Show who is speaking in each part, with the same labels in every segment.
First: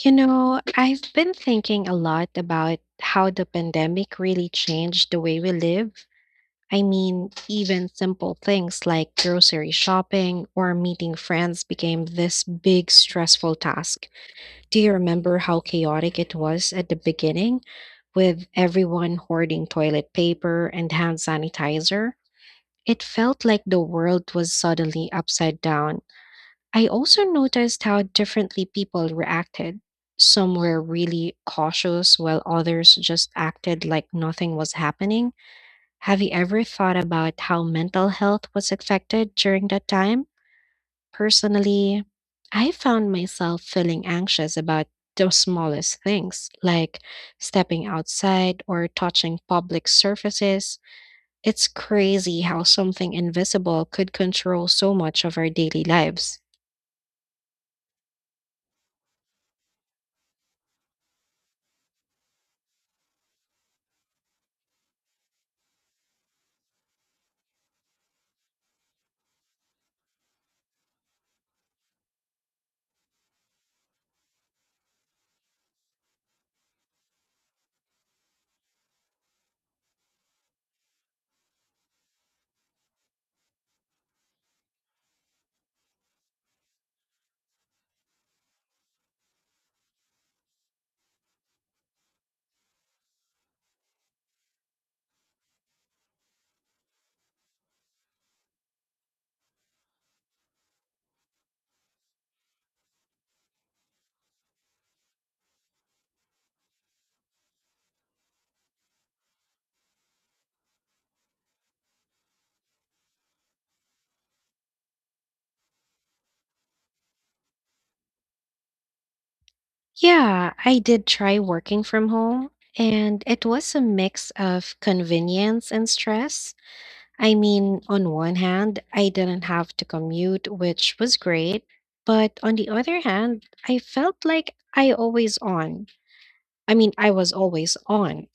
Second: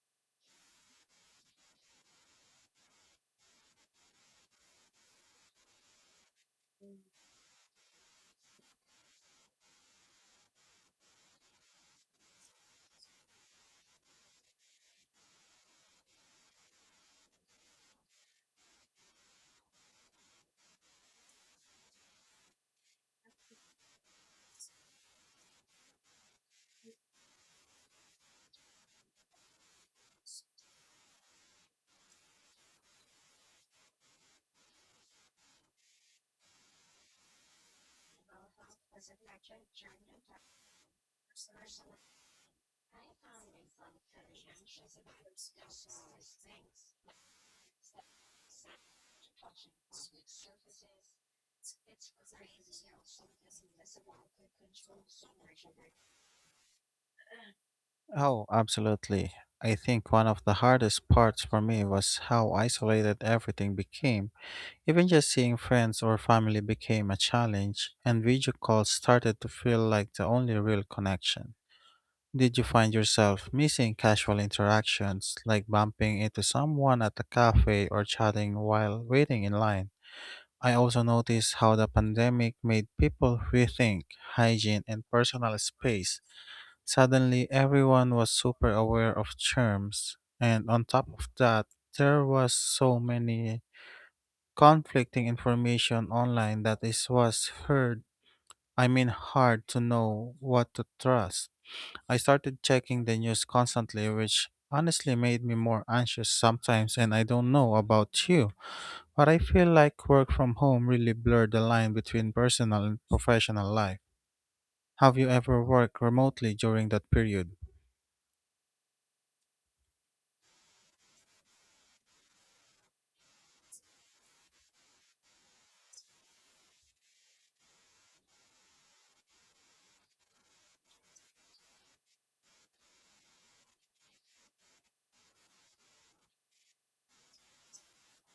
Speaker 1: You know, I've been thinking a lot about how the pandemic really changed the way we live. I mean, even simple things like grocery shopping or meeting friends became this big stressful task. Do you remember how chaotic it was at the beginning with everyone hoarding toilet paper and hand sanitizer? It felt like the world was suddenly upside down. I also noticed how differently people reacted. Some were really cautious, while others just acted like nothing was happening. Have you ever thought about how mental health was affected during that time? Personally, I found myself feeling anxious about the smallest things, like stepping outside or touching public surfaces. It's crazy how something invisible could control so much of our daily lives.
Speaker 2: Oh, absolutely. I think one of the hardest parts for me was how isolated everything became. Even just seeing friends or family became a challenge, and video calls started to feel like the only real connection. Did you find yourself missing casual interactions, like bumping into someone at a cafe or chatting while waiting in line? I also noticed how the pandemic made people rethink hygiene and personal space. Suddenly, everyone was super aware of terms, and on top of that, there was so many conflicting information online that it was heard. I mean, hard to know what to trust. I started checking the news constantly, which honestly made me more anxious sometimes, and I don't know about you, but I feel like work from home really blurred the line between personal and professional life. Have you ever worked remotely during that period?
Speaker 1: Yeah, I did try working from home, and it was a mix of convenience and stress. I mean, on one hand, I didn't have to commute, which was great, but on the other hand, I felt like I always on. I mean, I was always on.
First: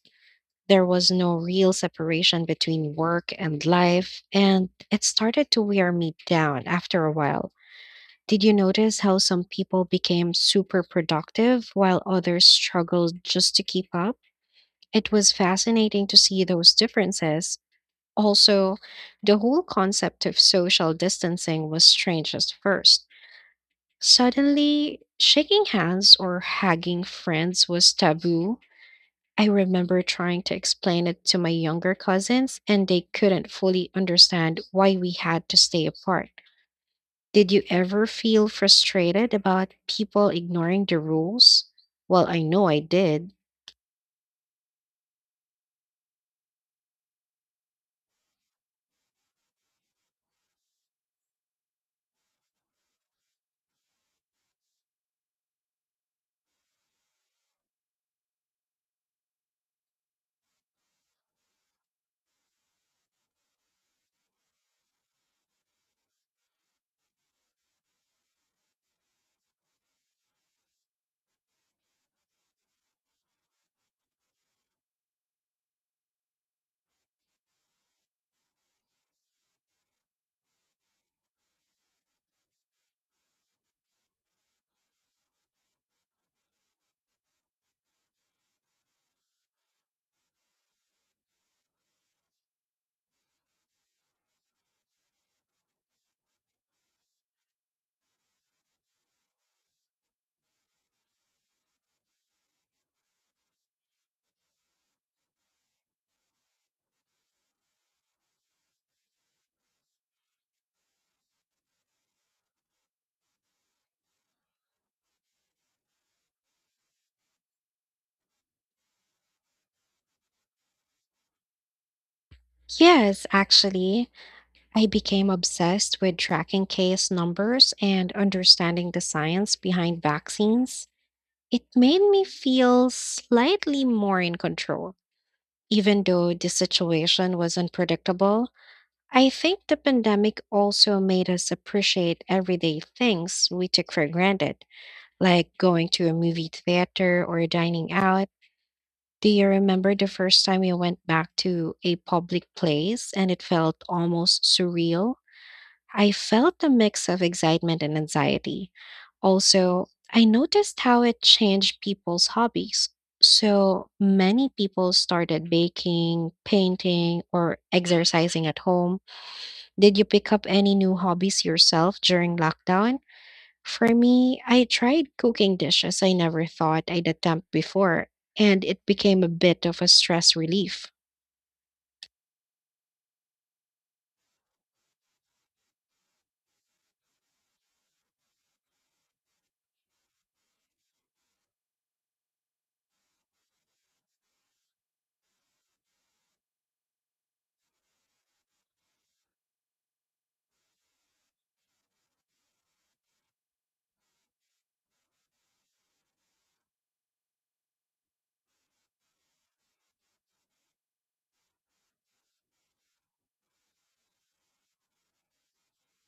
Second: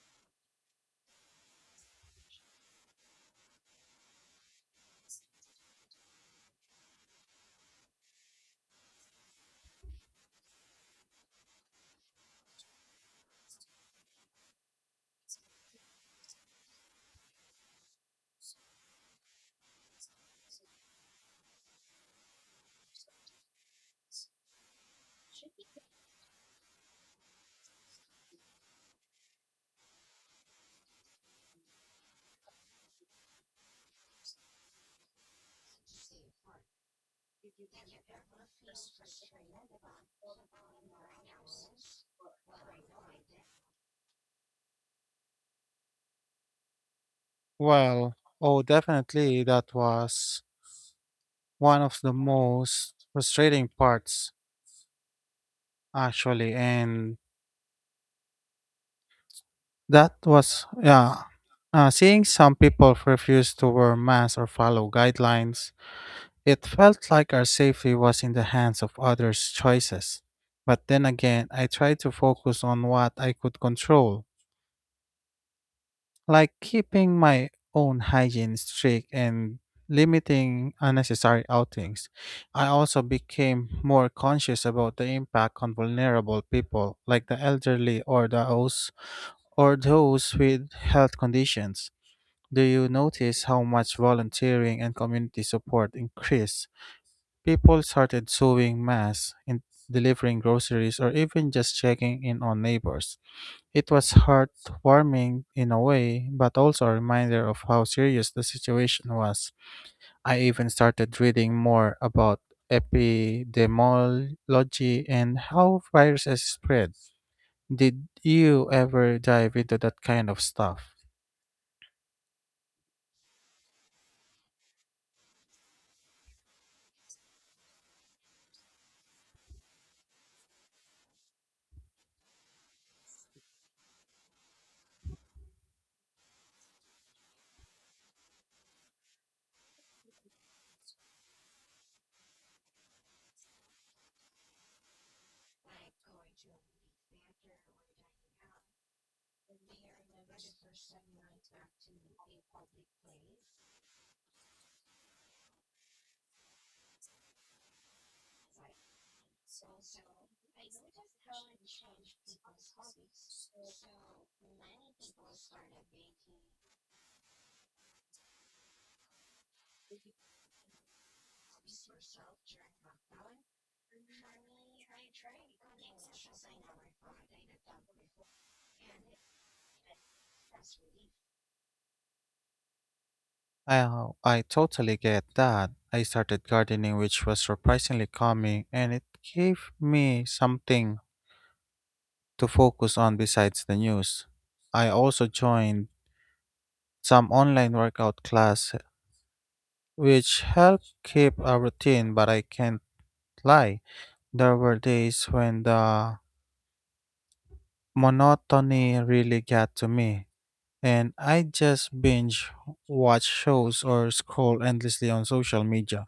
Speaker 1: There was no real separation between work and life, and it started to wear me down after a while. Did you notice how some people became super productive while others struggled just to keep up? It was fascinating to see those differences. Also, the whole concept of social distancing was strange at first. Suddenly, shaking hands or hugging friends was taboo. I remember trying to explain it to my younger cousins, and they couldn't fully understand why we had to stay apart. Did you ever feel frustrated about people ignoring the rules? Well, I know I did.
Speaker 2: Well, oh, definitely that was one of the most frustrating parts, actually. And that was, yeah, seeing some people refuse to wear masks or follow guidelines, it felt like our safety was in the hands of others' choices. But then again, I tried to focus on what I could control, like keeping my own hygiene strict and limiting unnecessary outings. I also became more conscious about the impact on vulnerable people like the elderly or those with health conditions. Do you notice how much volunteering and community support increased? People started sewing masks and delivering groceries or even just checking in on neighbors. It was heartwarming in a way, but also a reminder of how serious the situation was. I even started reading more about epidemiology and how viruses spread. Did you ever dive into that kind of stuff?
Speaker 1: Yes, actually, I became obsessed with tracking case numbers and understanding the science behind vaccines. It made me feel slightly more in control. Even though the situation was unpredictable, I think the pandemic also made us appreciate everyday things we took for granted, like going to a movie theater or dining out. Do you remember the first time you went back to a public place and it felt almost surreal? I felt a mix of excitement and anxiety. Also, I noticed how it changed people's hobbies. So many people started baking, painting, or exercising at home. Did you pick up any new hobbies yourself during lockdown? For me, I tried cooking dishes I never thought I'd attempt before, and it became a bit of a stress relief.
Speaker 2: Oh, I totally get that. I started gardening, which was surprisingly calming, and it gave me something to focus on besides the news. I also joined some online workout class, which helped keep a routine, but I can't lie. There were days when the monotony really got to me, and I just binge watch shows or scroll endlessly on social media.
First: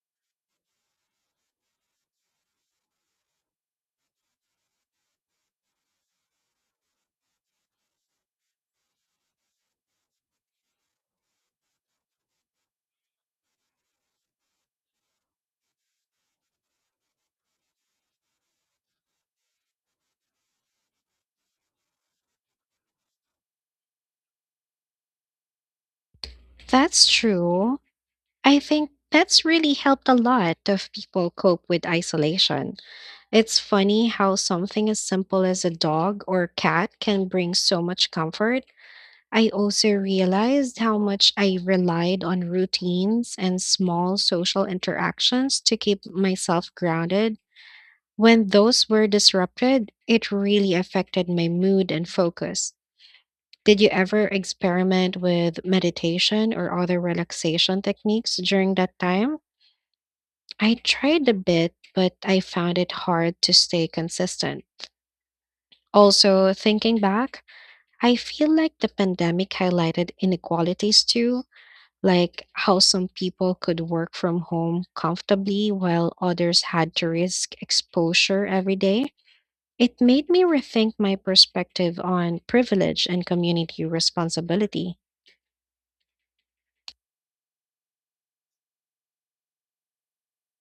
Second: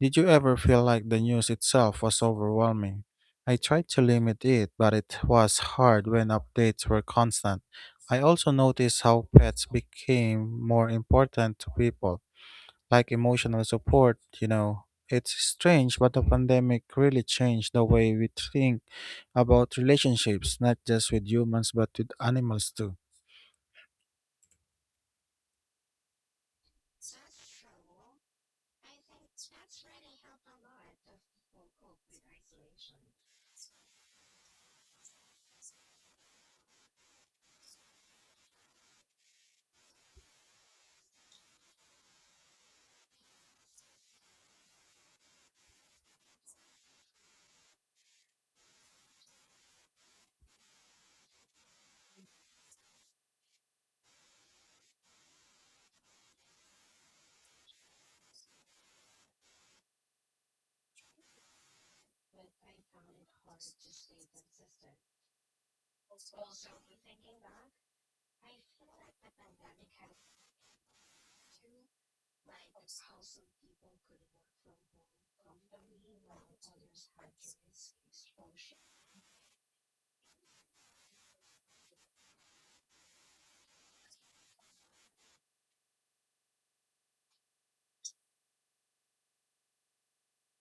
Speaker 2: Did you ever feel like the news itself was overwhelming? I tried to limit it, but it was hard when updates were constant. I also noticed how pets became more important to people, like emotional support, you know. It's strange, but the pandemic really changed the way we think about relationships, not just with humans, but with animals too.
Speaker 1: That's true. I think that's really helped a lot of people cope with isolation. It's funny how something as simple as a dog or cat can bring so much comfort. I also realized how much I relied on routines and small social interactions to keep myself grounded. When those were disrupted, it really affected my mood and focus. Did you ever experiment with meditation or other relaxation techniques during that time? I tried a bit, but I found it hard to stay consistent. Also, thinking back, I feel like the pandemic highlighted inequalities too, like how some people could work from home comfortably while others had to risk exposure every day. It made me rethink my perspective on privilege and community responsibility.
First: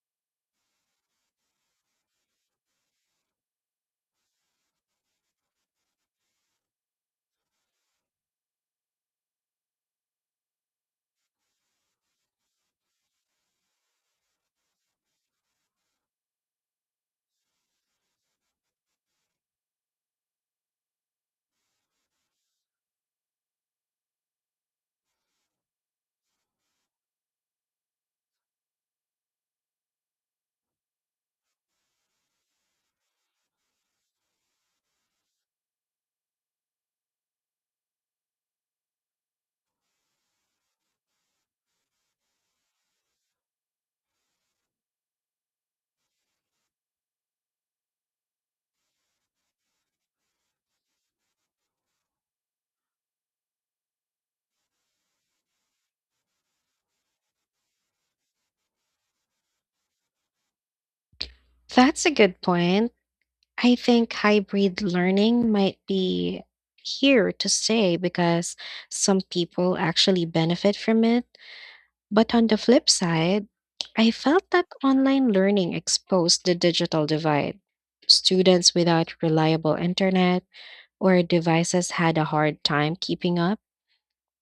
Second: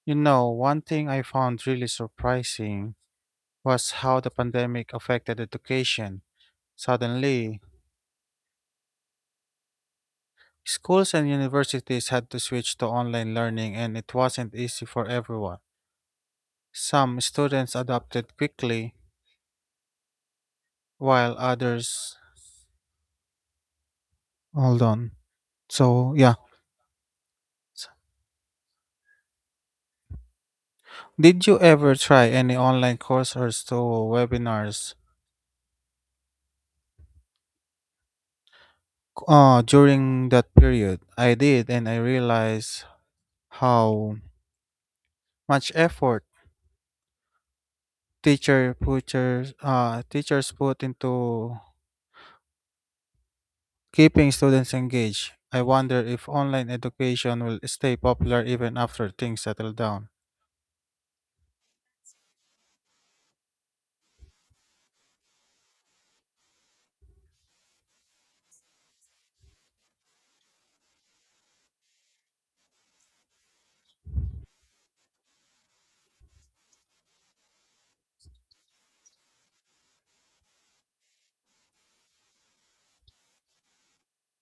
Speaker 2: You know, one thing I found really surprising was how the pandemic affected education. Suddenly, schools and universities had to switch to online learning, and it wasn't easy for everyone. Some students adapted quickly, while others. Hold on. So, yeah. Did you ever try any online courses to webinars during that period? I did, and I realized how much effort teachers put into keeping students engaged. I wonder if online education will stay popular even after things settle down.
Speaker 1: That's a good point. I think hybrid learning might be here to stay because some people actually benefit from it. But on the flip side, I felt that online learning exposed the digital divide. Students without reliable internet or devices had a hard time keeping up.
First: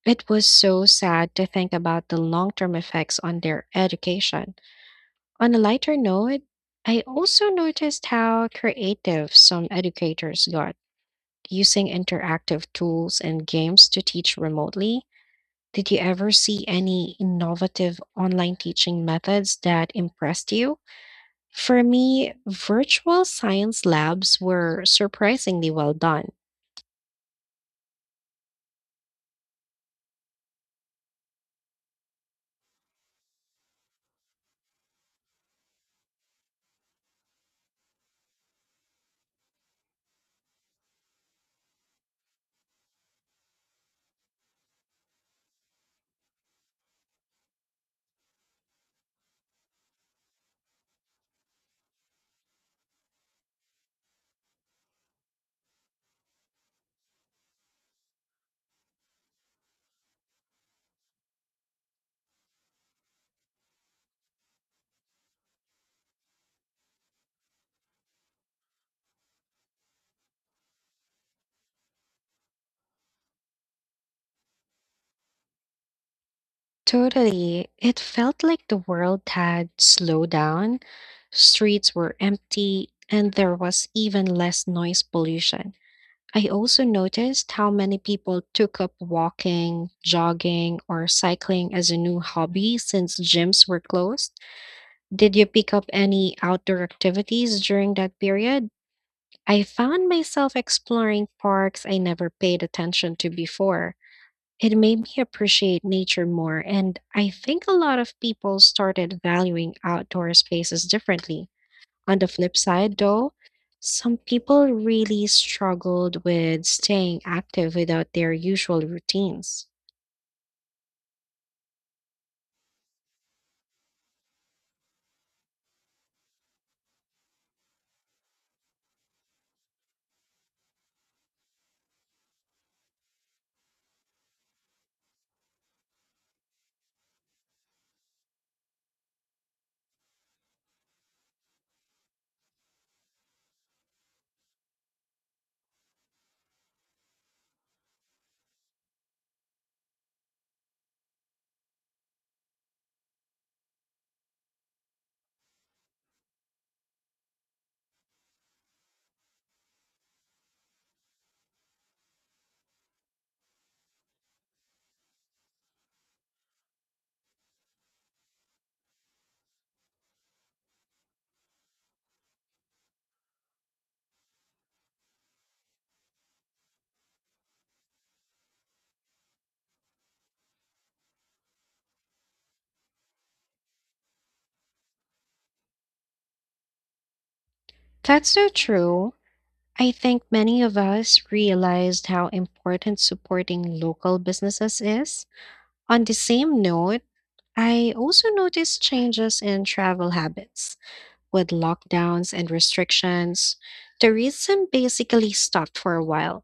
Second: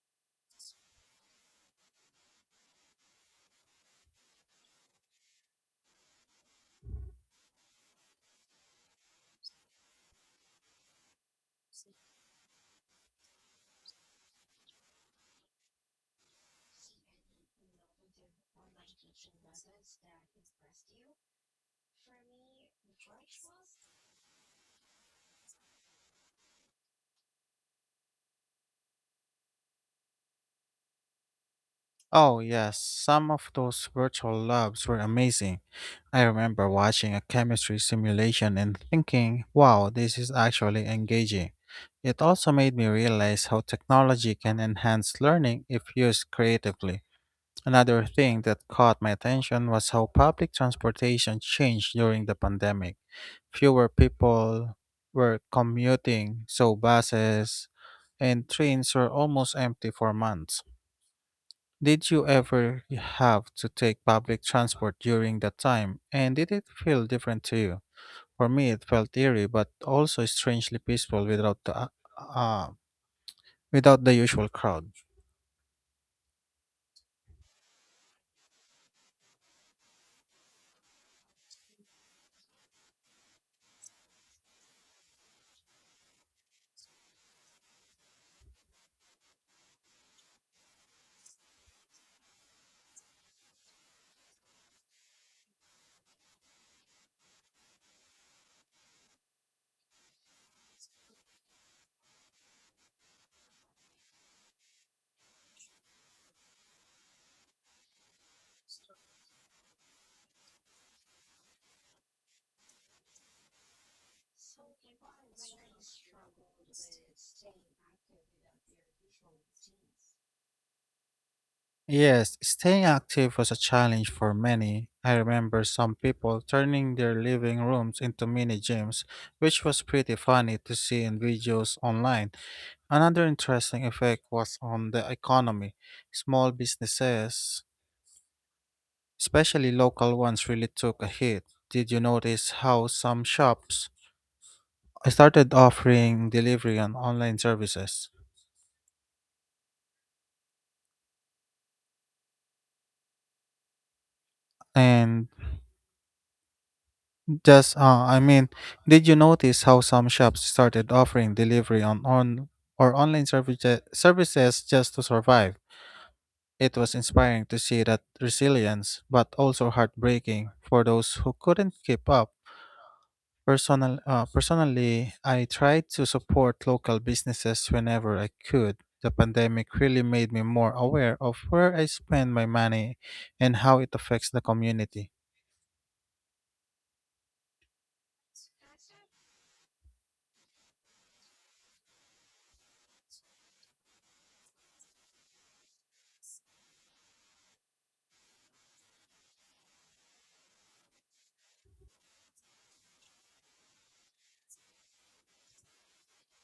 Speaker 1: It was so sad to think about the long term effects on their education. On a lighter note, I also noticed how creative some educators got using interactive tools and games to teach remotely. Did you ever see any innovative online teaching methods that impressed you? For me, virtual science labs were surprisingly well done.
Speaker 2: Oh, yes, some of those virtual labs were amazing. I remember watching a chemistry simulation and thinking, wow, this is actually engaging. It also made me realize how technology can enhance learning if used creatively. Another thing that caught my attention was how public transportation changed during the pandemic. Fewer people were commuting, so buses and trains were almost empty for months. Did you ever have to take public transport during that time, and did it feel different to you? For me, it felt eerie, but also strangely peaceful without the uh, without the usual crowd.
Speaker 1: Totally. It felt like the world had slowed down. Streets were empty, and there was even less noise pollution. I also noticed how many people took up walking, jogging, or cycling as a new hobby since gyms were closed. Did you pick up any outdoor activities during that period? I found myself exploring parks I never paid attention to before. It made me appreciate nature more, and I think a lot of people started valuing outdoor spaces differently. On the flip side, though, some people really struggled with staying active without their usual routines.
Speaker 2: Yes, staying active was a challenge for many. I remember some people turning their living rooms into mini gyms, which was pretty funny to see in videos online. Another interesting effect was on the economy. Small businesses, especially local ones, really took a hit. Did you notice how some shops started offering delivery and online services? And just, I mean, did you notice how some shops started offering delivery on or online services just to survive? It was inspiring to see that resilience, but also heartbreaking for those who couldn't keep up. Personally, I tried to support local businesses whenever I could. The pandemic really made me more aware of where I spend my money and how it affects the community.
Speaker 1: That's so true. I think many of us realized how important supporting local businesses is. On the same note, I also noticed changes in travel habits, with lockdowns and restrictions, tourism basically stopped for a while.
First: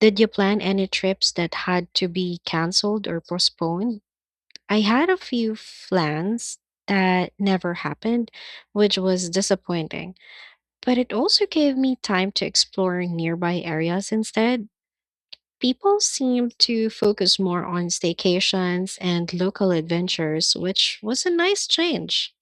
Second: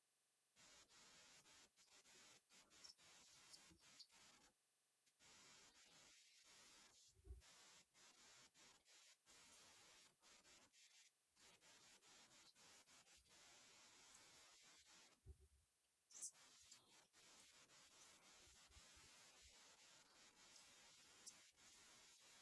Speaker 1: Did you plan any trips that had to be canceled or postponed? I had a few plans that never happened, which was disappointing, but it also gave me time to explore nearby areas instead. People seemed to focus more on staycations and local adventures, which was a nice change.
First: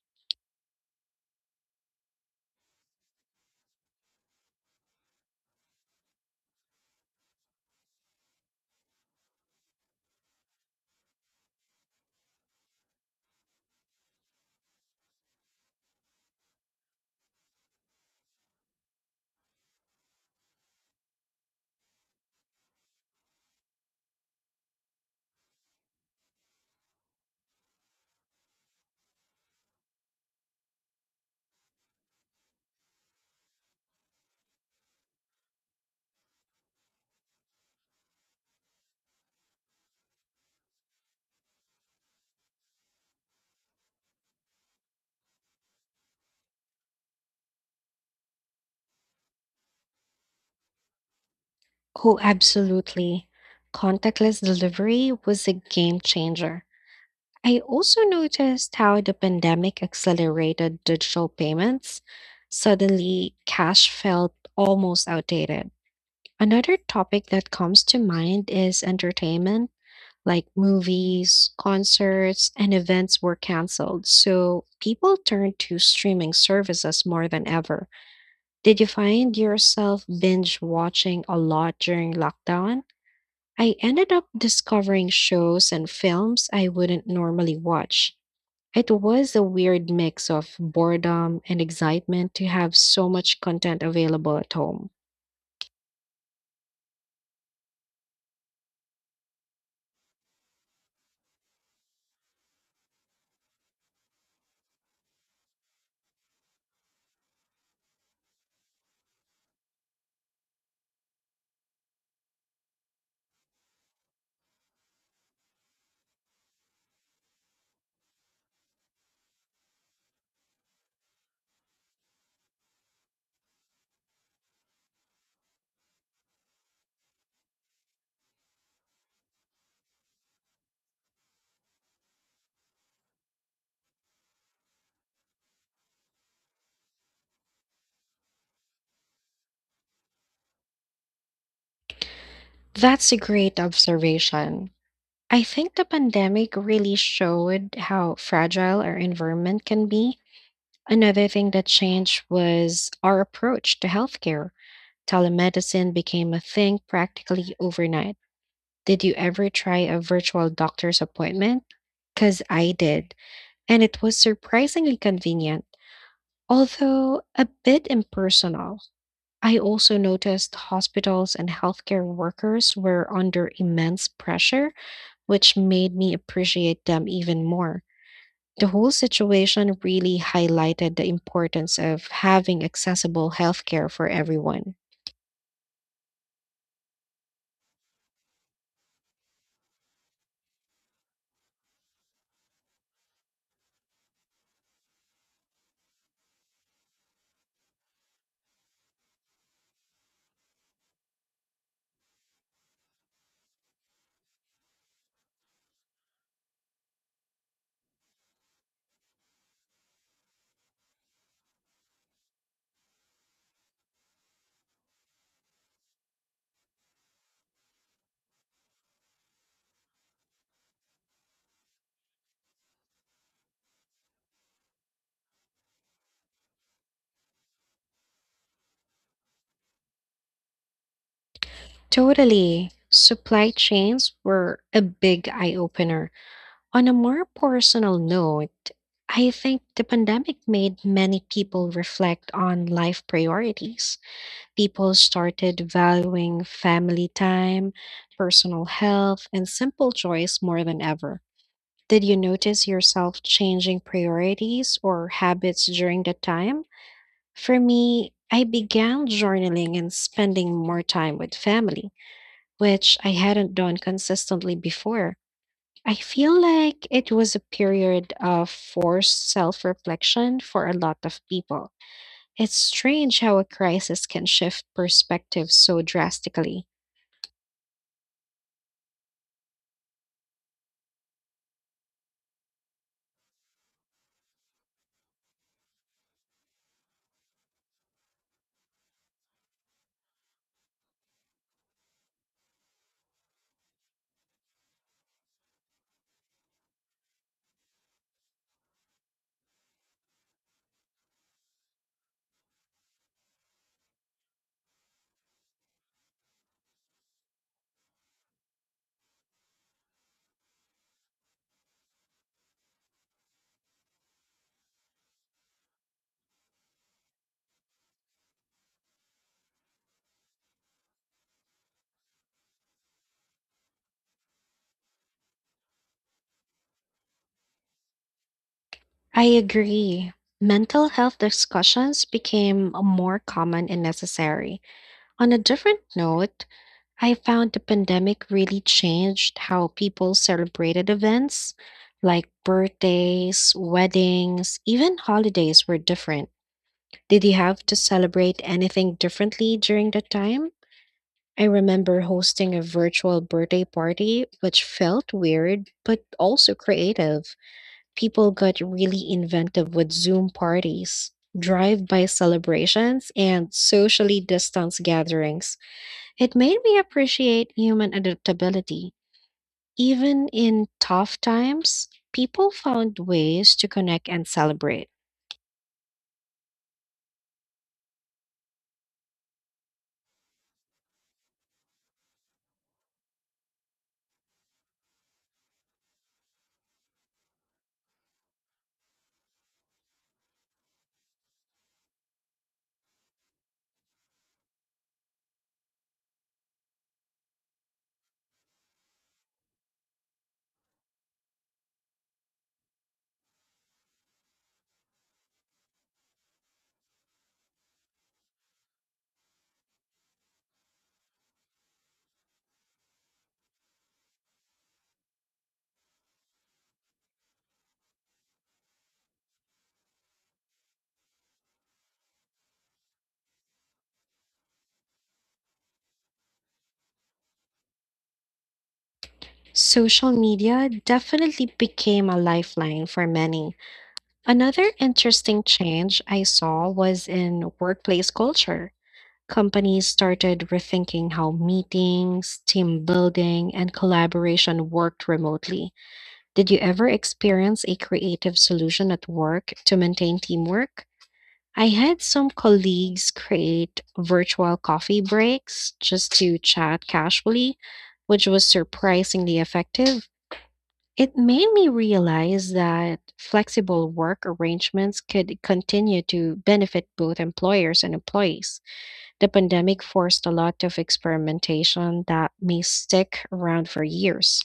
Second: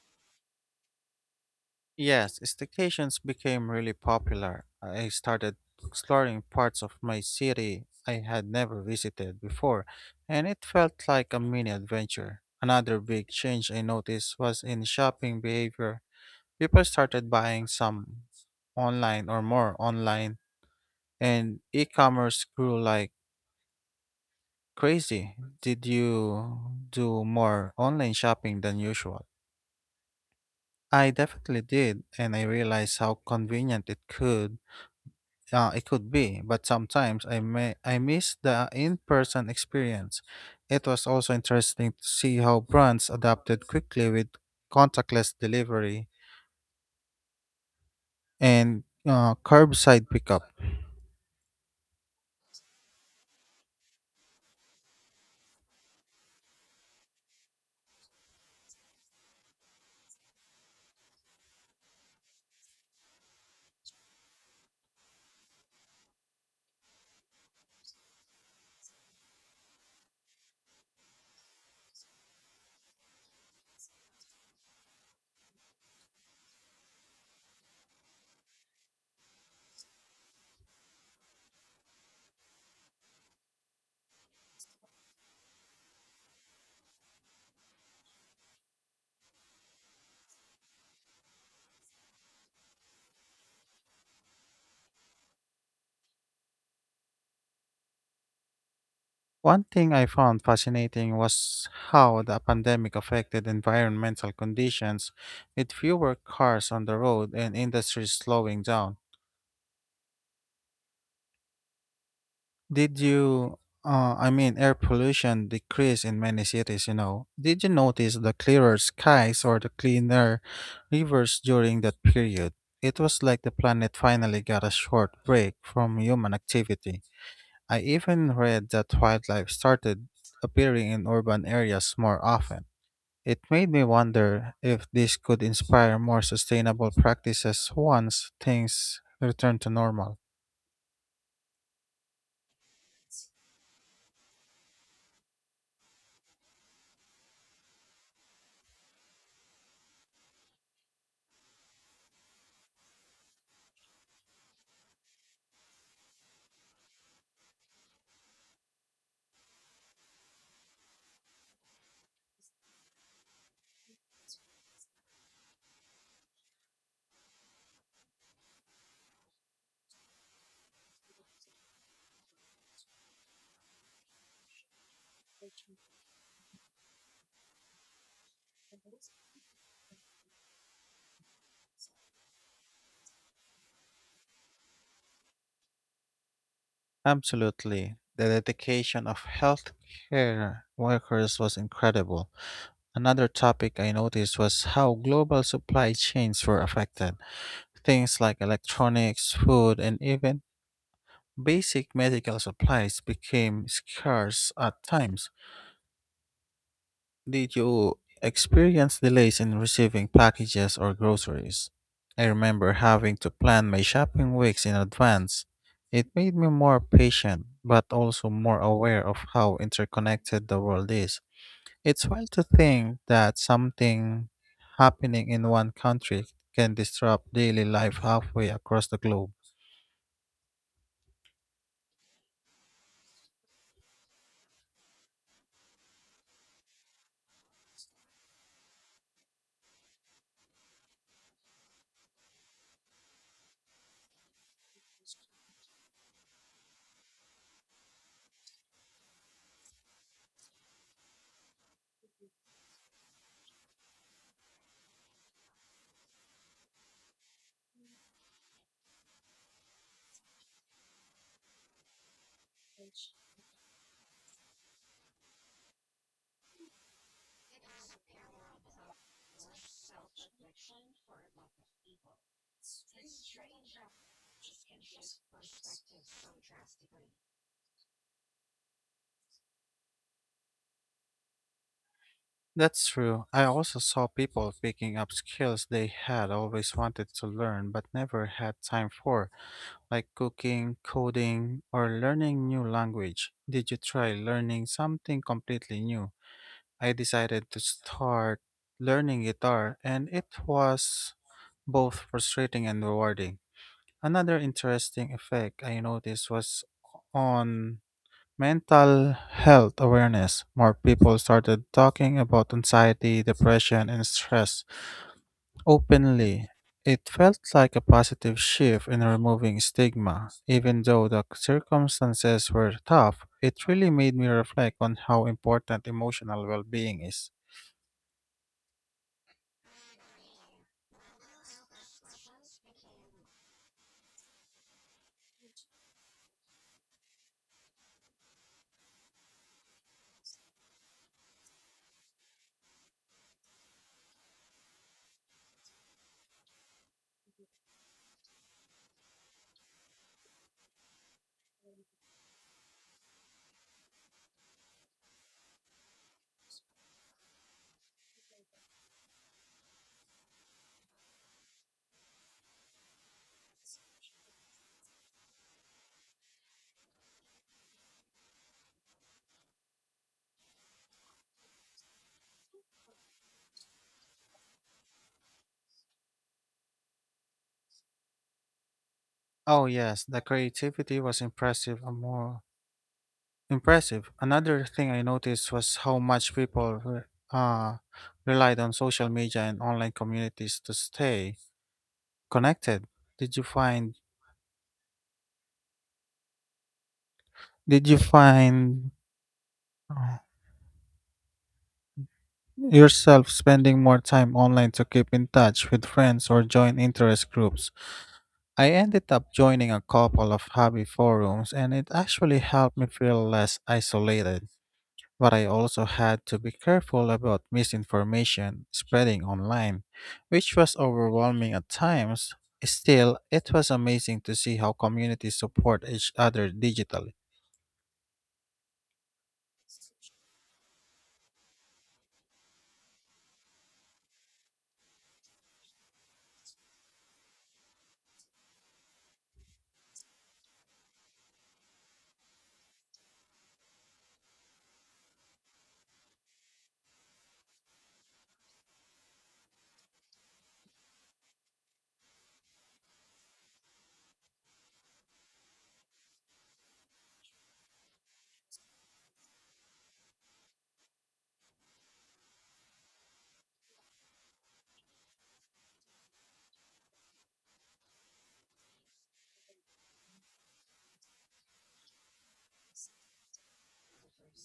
Speaker 2: Yes, staycations became really popular. I started exploring parts of my city I had never visited before, and it felt like a mini adventure. Another big change I noticed was in shopping behavior. People started buying some online or more online, and e commerce grew like crazy. Did you do more online shopping than usual? I definitely did, and I realized how convenient it could be. But sometimes I miss the in-person experience. It was also interesting to see how brands adapted quickly with contactless delivery and curbside pickup.
Speaker 1: Oh, absolutely. Contactless delivery was a game changer. I also noticed how the pandemic accelerated digital payments. Suddenly, cash felt almost outdated. Another topic that comes to mind is entertainment, like movies, concerts, and events were canceled. So people turned to streaming services more than ever. Did you find yourself binge watching a lot during lockdown? I ended up discovering shows and films I wouldn't normally watch. It was a weird mix of boredom and excitement to have so much content available at home.
Speaker 2: One thing I found fascinating was how the pandemic affected environmental conditions with fewer cars on the road and industries slowing down. Did you, I mean, air pollution decreased in many cities, you know? Did you notice the clearer skies or the cleaner rivers during that period? It was like the planet finally got a short break from human activity. I even read that wildlife started appearing in urban areas more often. It made me wonder if this could inspire more sustainable practices once things return to normal.
Speaker 1: That's a great observation. I think the pandemic really showed how fragile our environment can be. Another thing that changed was our approach to healthcare. Telemedicine became a thing practically overnight. Did you ever try a virtual doctor's appointment? Because I did, and it was surprisingly convenient, although a bit impersonal. I also noticed hospitals and healthcare workers were under immense pressure, which made me appreciate them even more. The whole situation really highlighted the importance of having accessible healthcare for everyone.
Speaker 2: Absolutely. The dedication of healthcare workers was incredible. Another topic I noticed was how global supply chains were affected. Things like electronics, food, and even basic medical supplies became scarce at times. Did you experience delays in receiving packages or groceries? I remember having to plan my shopping weeks in advance. It made me more patient, but also more aware of how interconnected the world is. It's wild to think that something happening in one country can disrupt daily life halfway across the globe.
Speaker 1: Totally. Supply chains were a big eye opener. On a more personal note, I think the pandemic made many people reflect on life priorities. People started valuing family time, personal health, and simple joys more than ever. Did you notice yourself changing priorities or habits during the time? For me, I began journaling and spending more time with family, which I hadn't done consistently before. I feel like it was a period of forced self reflection for a lot of people. It's strange how a crisis can shift perspective so drastically.
Speaker 2: That's true. I also saw people picking up skills they had always wanted to learn but never had time for, like cooking, coding, or learning new language. Did you try learning something completely new? I decided to start learning guitar, and it was both frustrating and rewarding. Another interesting effect I noticed was on mental health awareness. More people started talking about anxiety, depression, and stress openly. It felt like a positive shift in removing stigma. Even though the circumstances were tough, it really made me reflect on how important emotional well-being is.
Speaker 1: I agree. Mental health discussions became more common and necessary. On a different note, I found the pandemic really changed how people celebrated events, like birthdays, weddings, even holidays were different. Did you have to celebrate anything differently during that time? I remember hosting a virtual birthday party, which felt weird, but also creative. People got really inventive with Zoom parties, drive by celebrations, and socially distanced gatherings. It made me appreciate human adaptability. Even in tough times, people found ways to connect and celebrate.
Speaker 2: Oh yes, the creativity was impressive. More impressive. Another thing I noticed was how much uh, relied on social media and online communities to stay connected. Did you find? Did you find yourself spending more time online to keep in touch with friends or join interest groups. I ended up joining a couple of hobby forums, and it actually helped me feel less isolated. But I also had to be careful about misinformation spreading online, which was overwhelming at times. Still, it was amazing to see how communities support each other digitally.
Speaker 1: Social media definitely became a lifeline for many. Another interesting change I saw was in workplace culture. Companies started rethinking how meetings, team building, and collaboration worked remotely. Did you ever experience a creative solution at work to maintain teamwork? I had some colleagues create virtual coffee breaks just to chat casually, which was surprisingly effective. It made me realize that flexible work arrangements could continue to benefit both employers and employees. The pandemic forced a lot of experimentation that may stick around for years.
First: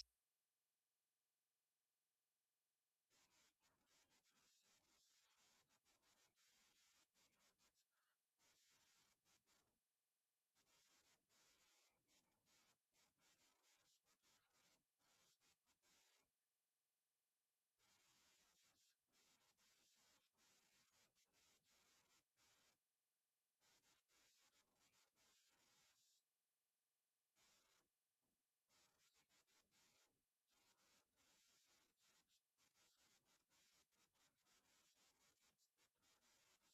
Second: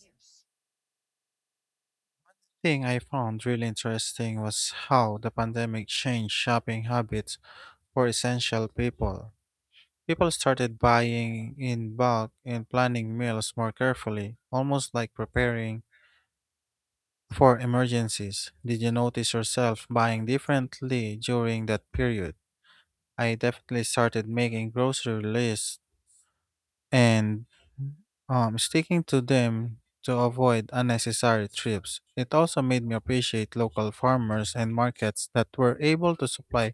Speaker 2: Thing I found really interesting was how the pandemic changed shopping habits for essential people. People started buying in bulk and planning meals more carefully, almost like preparing for emergencies. Did you notice yourself buying differently during that period? I definitely started making grocery lists and sticking to them to avoid unnecessary trips. It also made me appreciate local farmers and markets that were able to supply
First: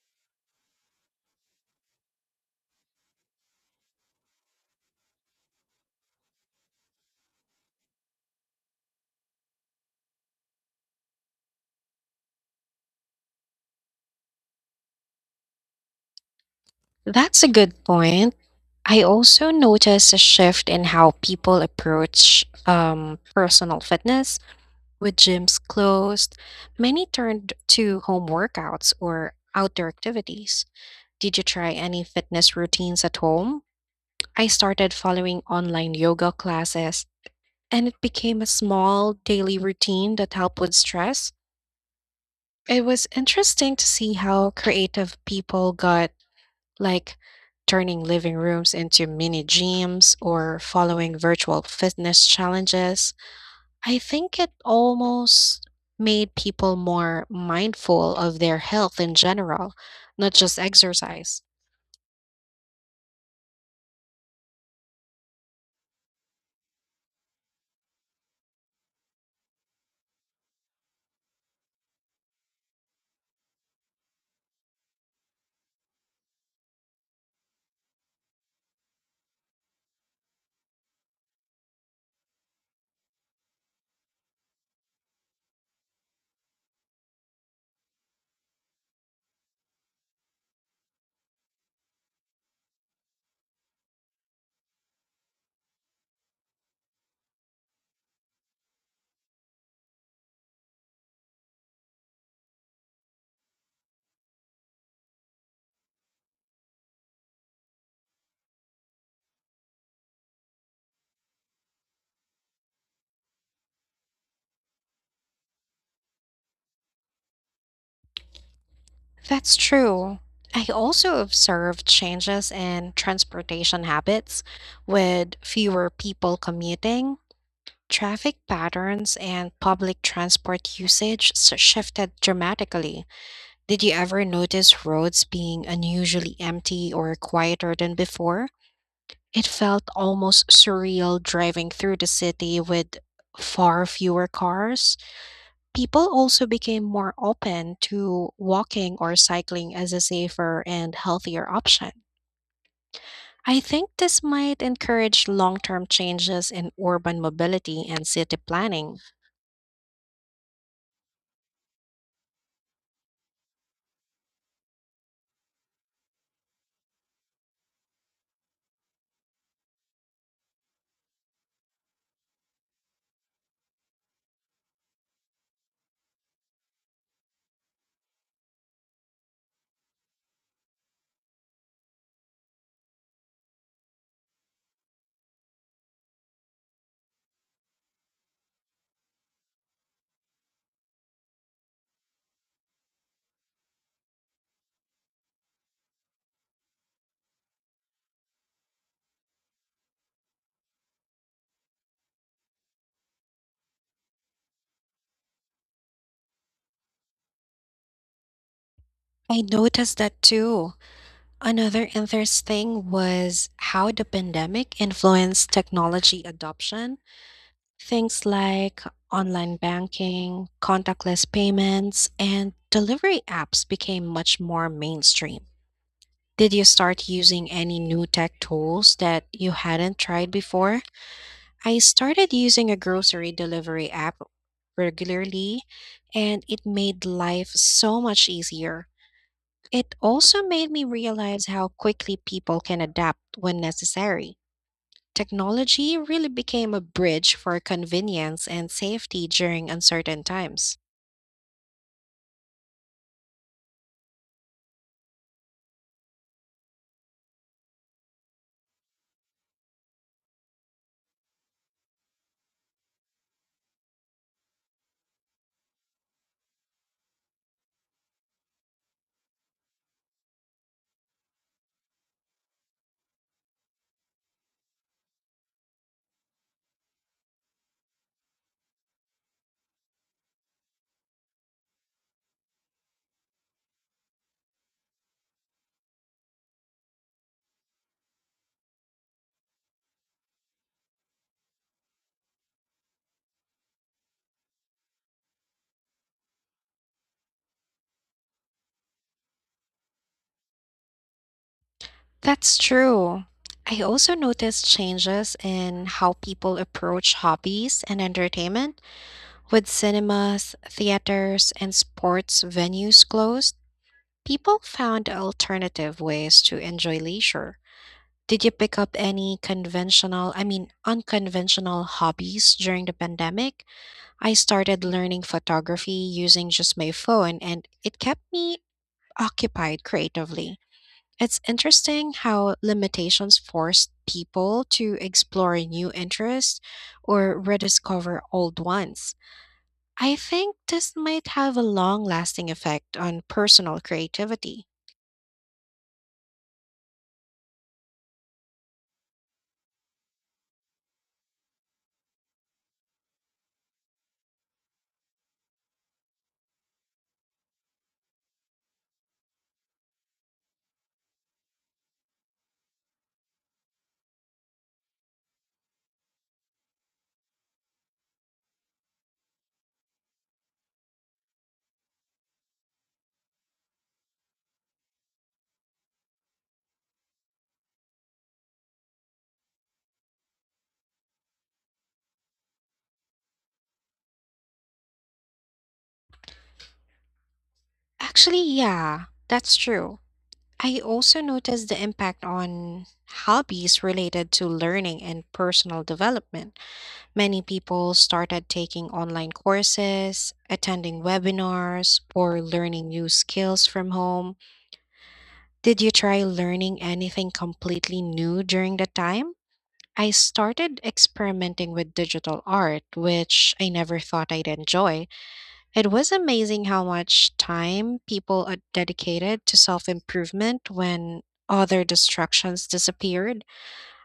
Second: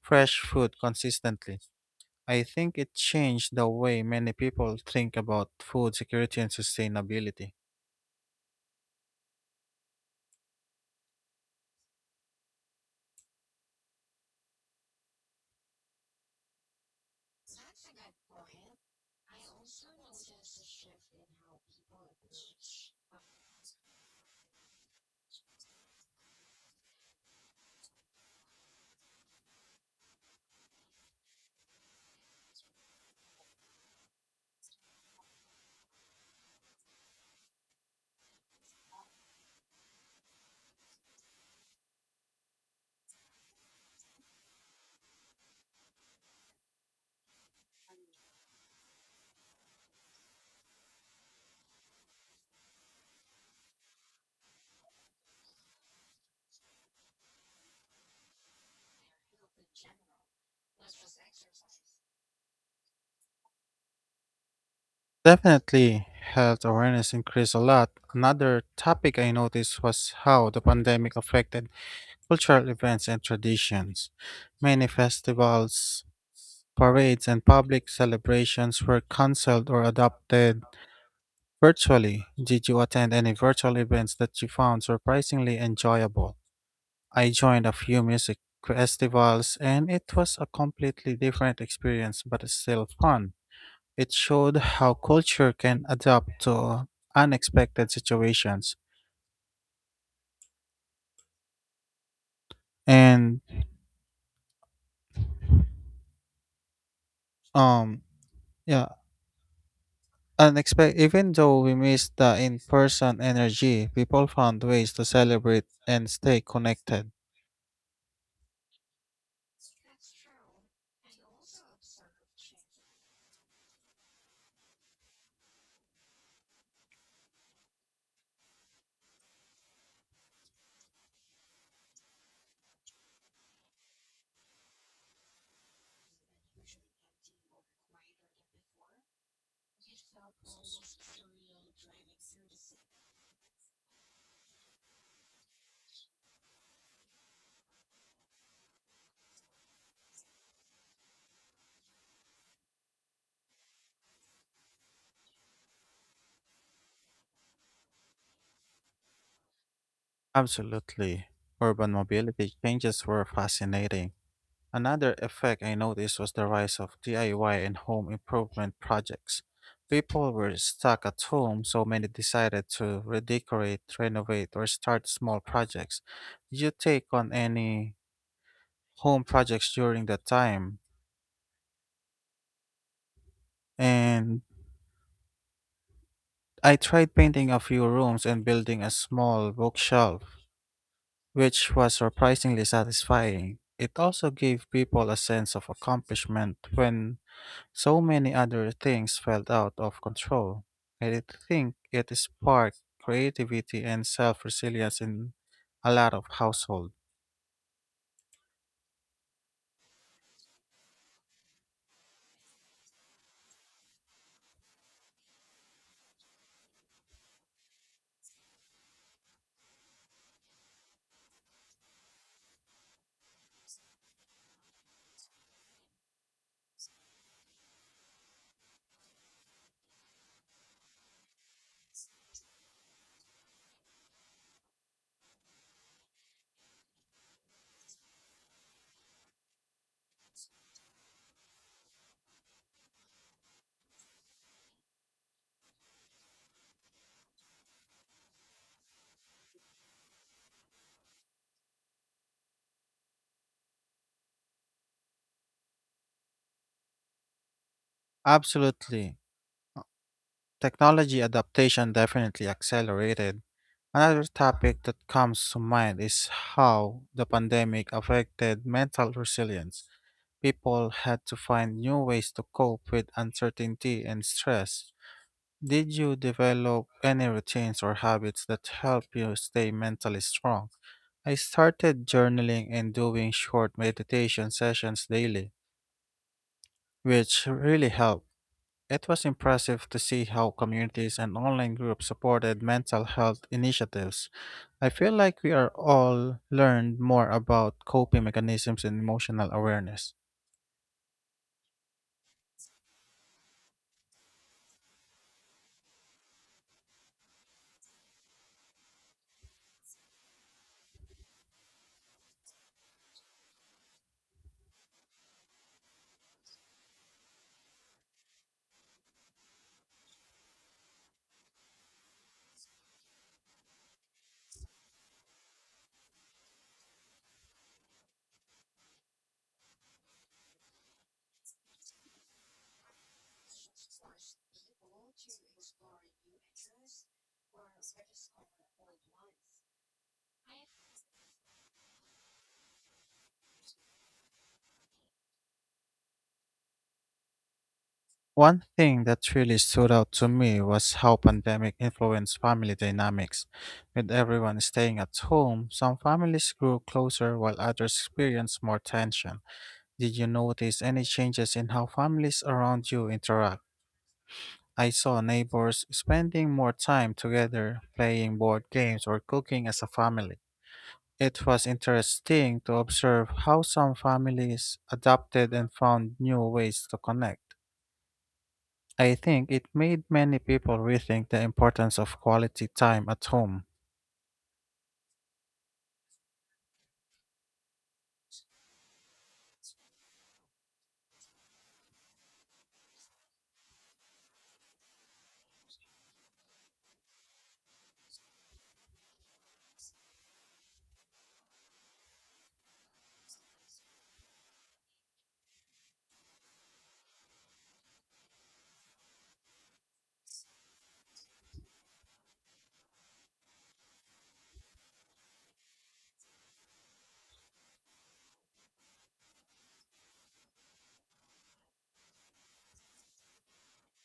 Speaker 2: fresh food consistently. I think it changed the way many people think about food security and sustainability.
Speaker 1: That's a good point. I also noticed a shift in how people approach personal fitness. With gyms closed, many turned to home workouts or outdoor activities. Did you try any fitness routines at home? I started following online yoga classes, and it became a small daily routine that helped with stress. It was interesting to see how creative people got, like turning living rooms into mini gyms or following virtual fitness challenges. I think it almost made people more mindful of their health in general, not just exercise.
Speaker 2: Definitely, health awareness increased a lot. Another topic I noticed was how the pandemic affected cultural events and traditions. Many festivals, parades, and public celebrations were cancelled or adopted virtually. Did you attend any virtual events that you found surprisingly enjoyable? I joined a few music festivals, and it was a completely different experience but still fun. It showed how culture can adapt to unexpected situations and um yeah unexpected even though we missed the in-person energy, people found ways to celebrate and stay connected.
Speaker 1: That's true. I also observed changes in transportation habits with fewer people commuting. Traffic patterns and public transport usage shifted dramatically. Did you ever notice roads being unusually empty or quieter than before? It felt almost surreal driving through the city with far fewer cars. People also became more open to walking or cycling as a safer and healthier option. I think this might encourage long term changes in urban mobility and city planning.
Speaker 2: Absolutely, urban mobility changes were fascinating. Another effect I noticed was the rise of DIY and home improvement projects. People were stuck at home, so many decided to redecorate, renovate, or start small projects. Did you take on any home projects during that time? And I tried painting a few rooms and building a small bookshelf, which was surprisingly satisfying. It also gave people a sense of accomplishment when so many other things felt out of control. I think it sparked creativity and self resilience in a lot of households.
Speaker 1: I noticed that too. Another interesting thing was how the pandemic influenced technology adoption. Things like online banking, contactless payments, and delivery apps became much more mainstream. Did you start using any new tech tools that you hadn't tried before? I started using a grocery delivery app regularly, and it made life so much easier. It also made me realize how quickly people can adapt when necessary. Technology really became a bridge for convenience and safety during uncertain times.
Speaker 2: Absolutely. Technology adaptation definitely accelerated. Another topic that comes to mind is how the pandemic affected mental resilience. People had to find new ways to cope with uncertainty and stress. Did you develop any routines or habits that help you stay mentally strong? I started journaling and doing short meditation sessions daily, which really helped. It was impressive to see how communities and online groups supported mental health initiatives. I feel like we are all learned more about coping mechanisms and emotional awareness.
Speaker 1: That's true. I also noticed changes in how people approach hobbies and entertainment. With cinemas, theaters, and sports venues closed, people found alternative ways to enjoy leisure. Did you pick up any unconventional hobbies during the pandemic? I started learning photography using just my phone, and it kept me occupied creatively. It's interesting how limitations forced people to explore new interests or rediscover old ones. I think this might have a long lasting effect on personal creativity.
Speaker 2: One thing that really stood out to me was how pandemic influenced family dynamics. With everyone staying at home, some families grew closer while others experienced more tension. Did you notice any changes in how families around you interact? I saw neighbors spending more time together, playing board games or cooking as a family. It was interesting to observe how some families adapted and found new ways to connect. I think it made many people rethink the importance of quality time at home.
Speaker 1: Actually, yeah, that's true. I also noticed the impact on hobbies related to learning and personal development. Many people started taking online courses, attending webinars, or learning new skills from home. Did you try learning anything completely new during that time? I started experimenting with digital art, which I never thought I'd enjoy. It was amazing how much time people are dedicated to self improvement when other distractions disappeared.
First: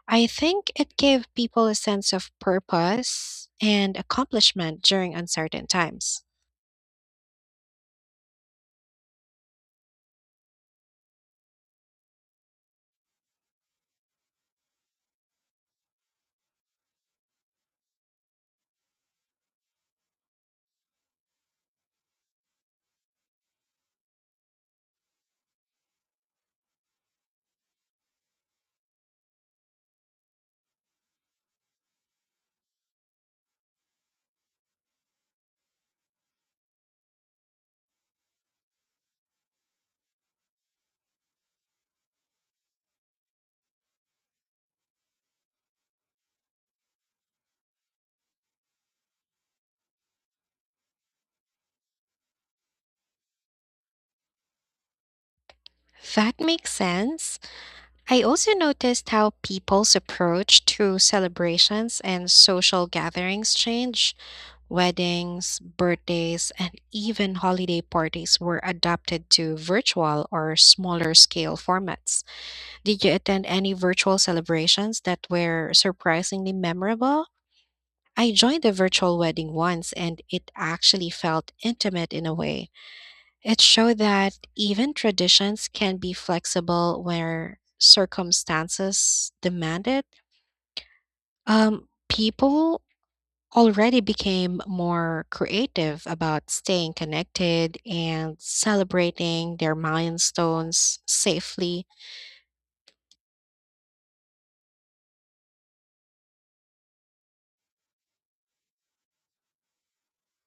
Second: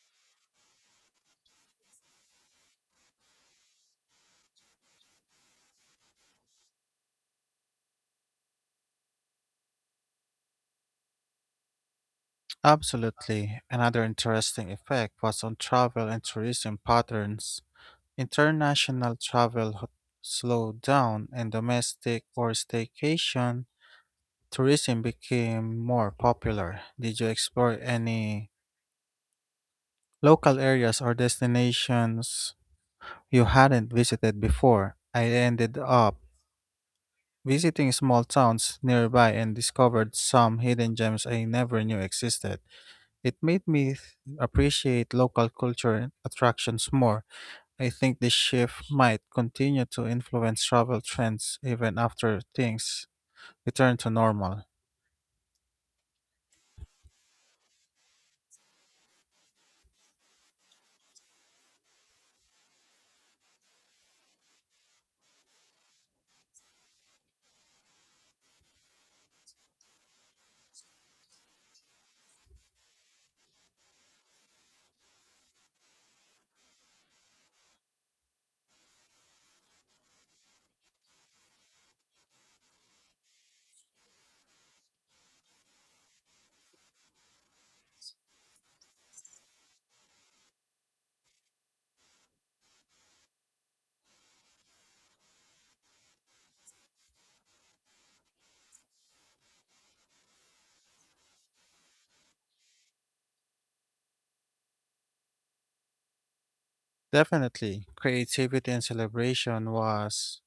Speaker 1: I think it gave people a sense of purpose and accomplishment during uncertain times.
Speaker 2: Absolutely. Another interesting effect was on travel and tourism patterns. International slowed down, and domestic or staycation tourism became more popular. Did you explore any local areas or destinations you hadn't visited before? I ended up visiting small towns nearby and discovered some hidden gems I never knew existed. It made me appreciate local culture and attractions more. I think this shift might continue to influence travel trends even after things return to normal.
Speaker 1: That makes sense. I also noticed how people's approach to celebrations and social gatherings changed. Weddings, birthdays, and even holiday parties were adapted to virtual or smaller scale formats. Did you attend any virtual celebrations that were surprisingly memorable? I joined a virtual wedding once and it actually felt intimate in a way. It showed that even traditions can be flexible where circumstances demand it. People already became more creative about staying connected and celebrating their milestones safely.
Speaker 2: Definitely, creativity and celebration was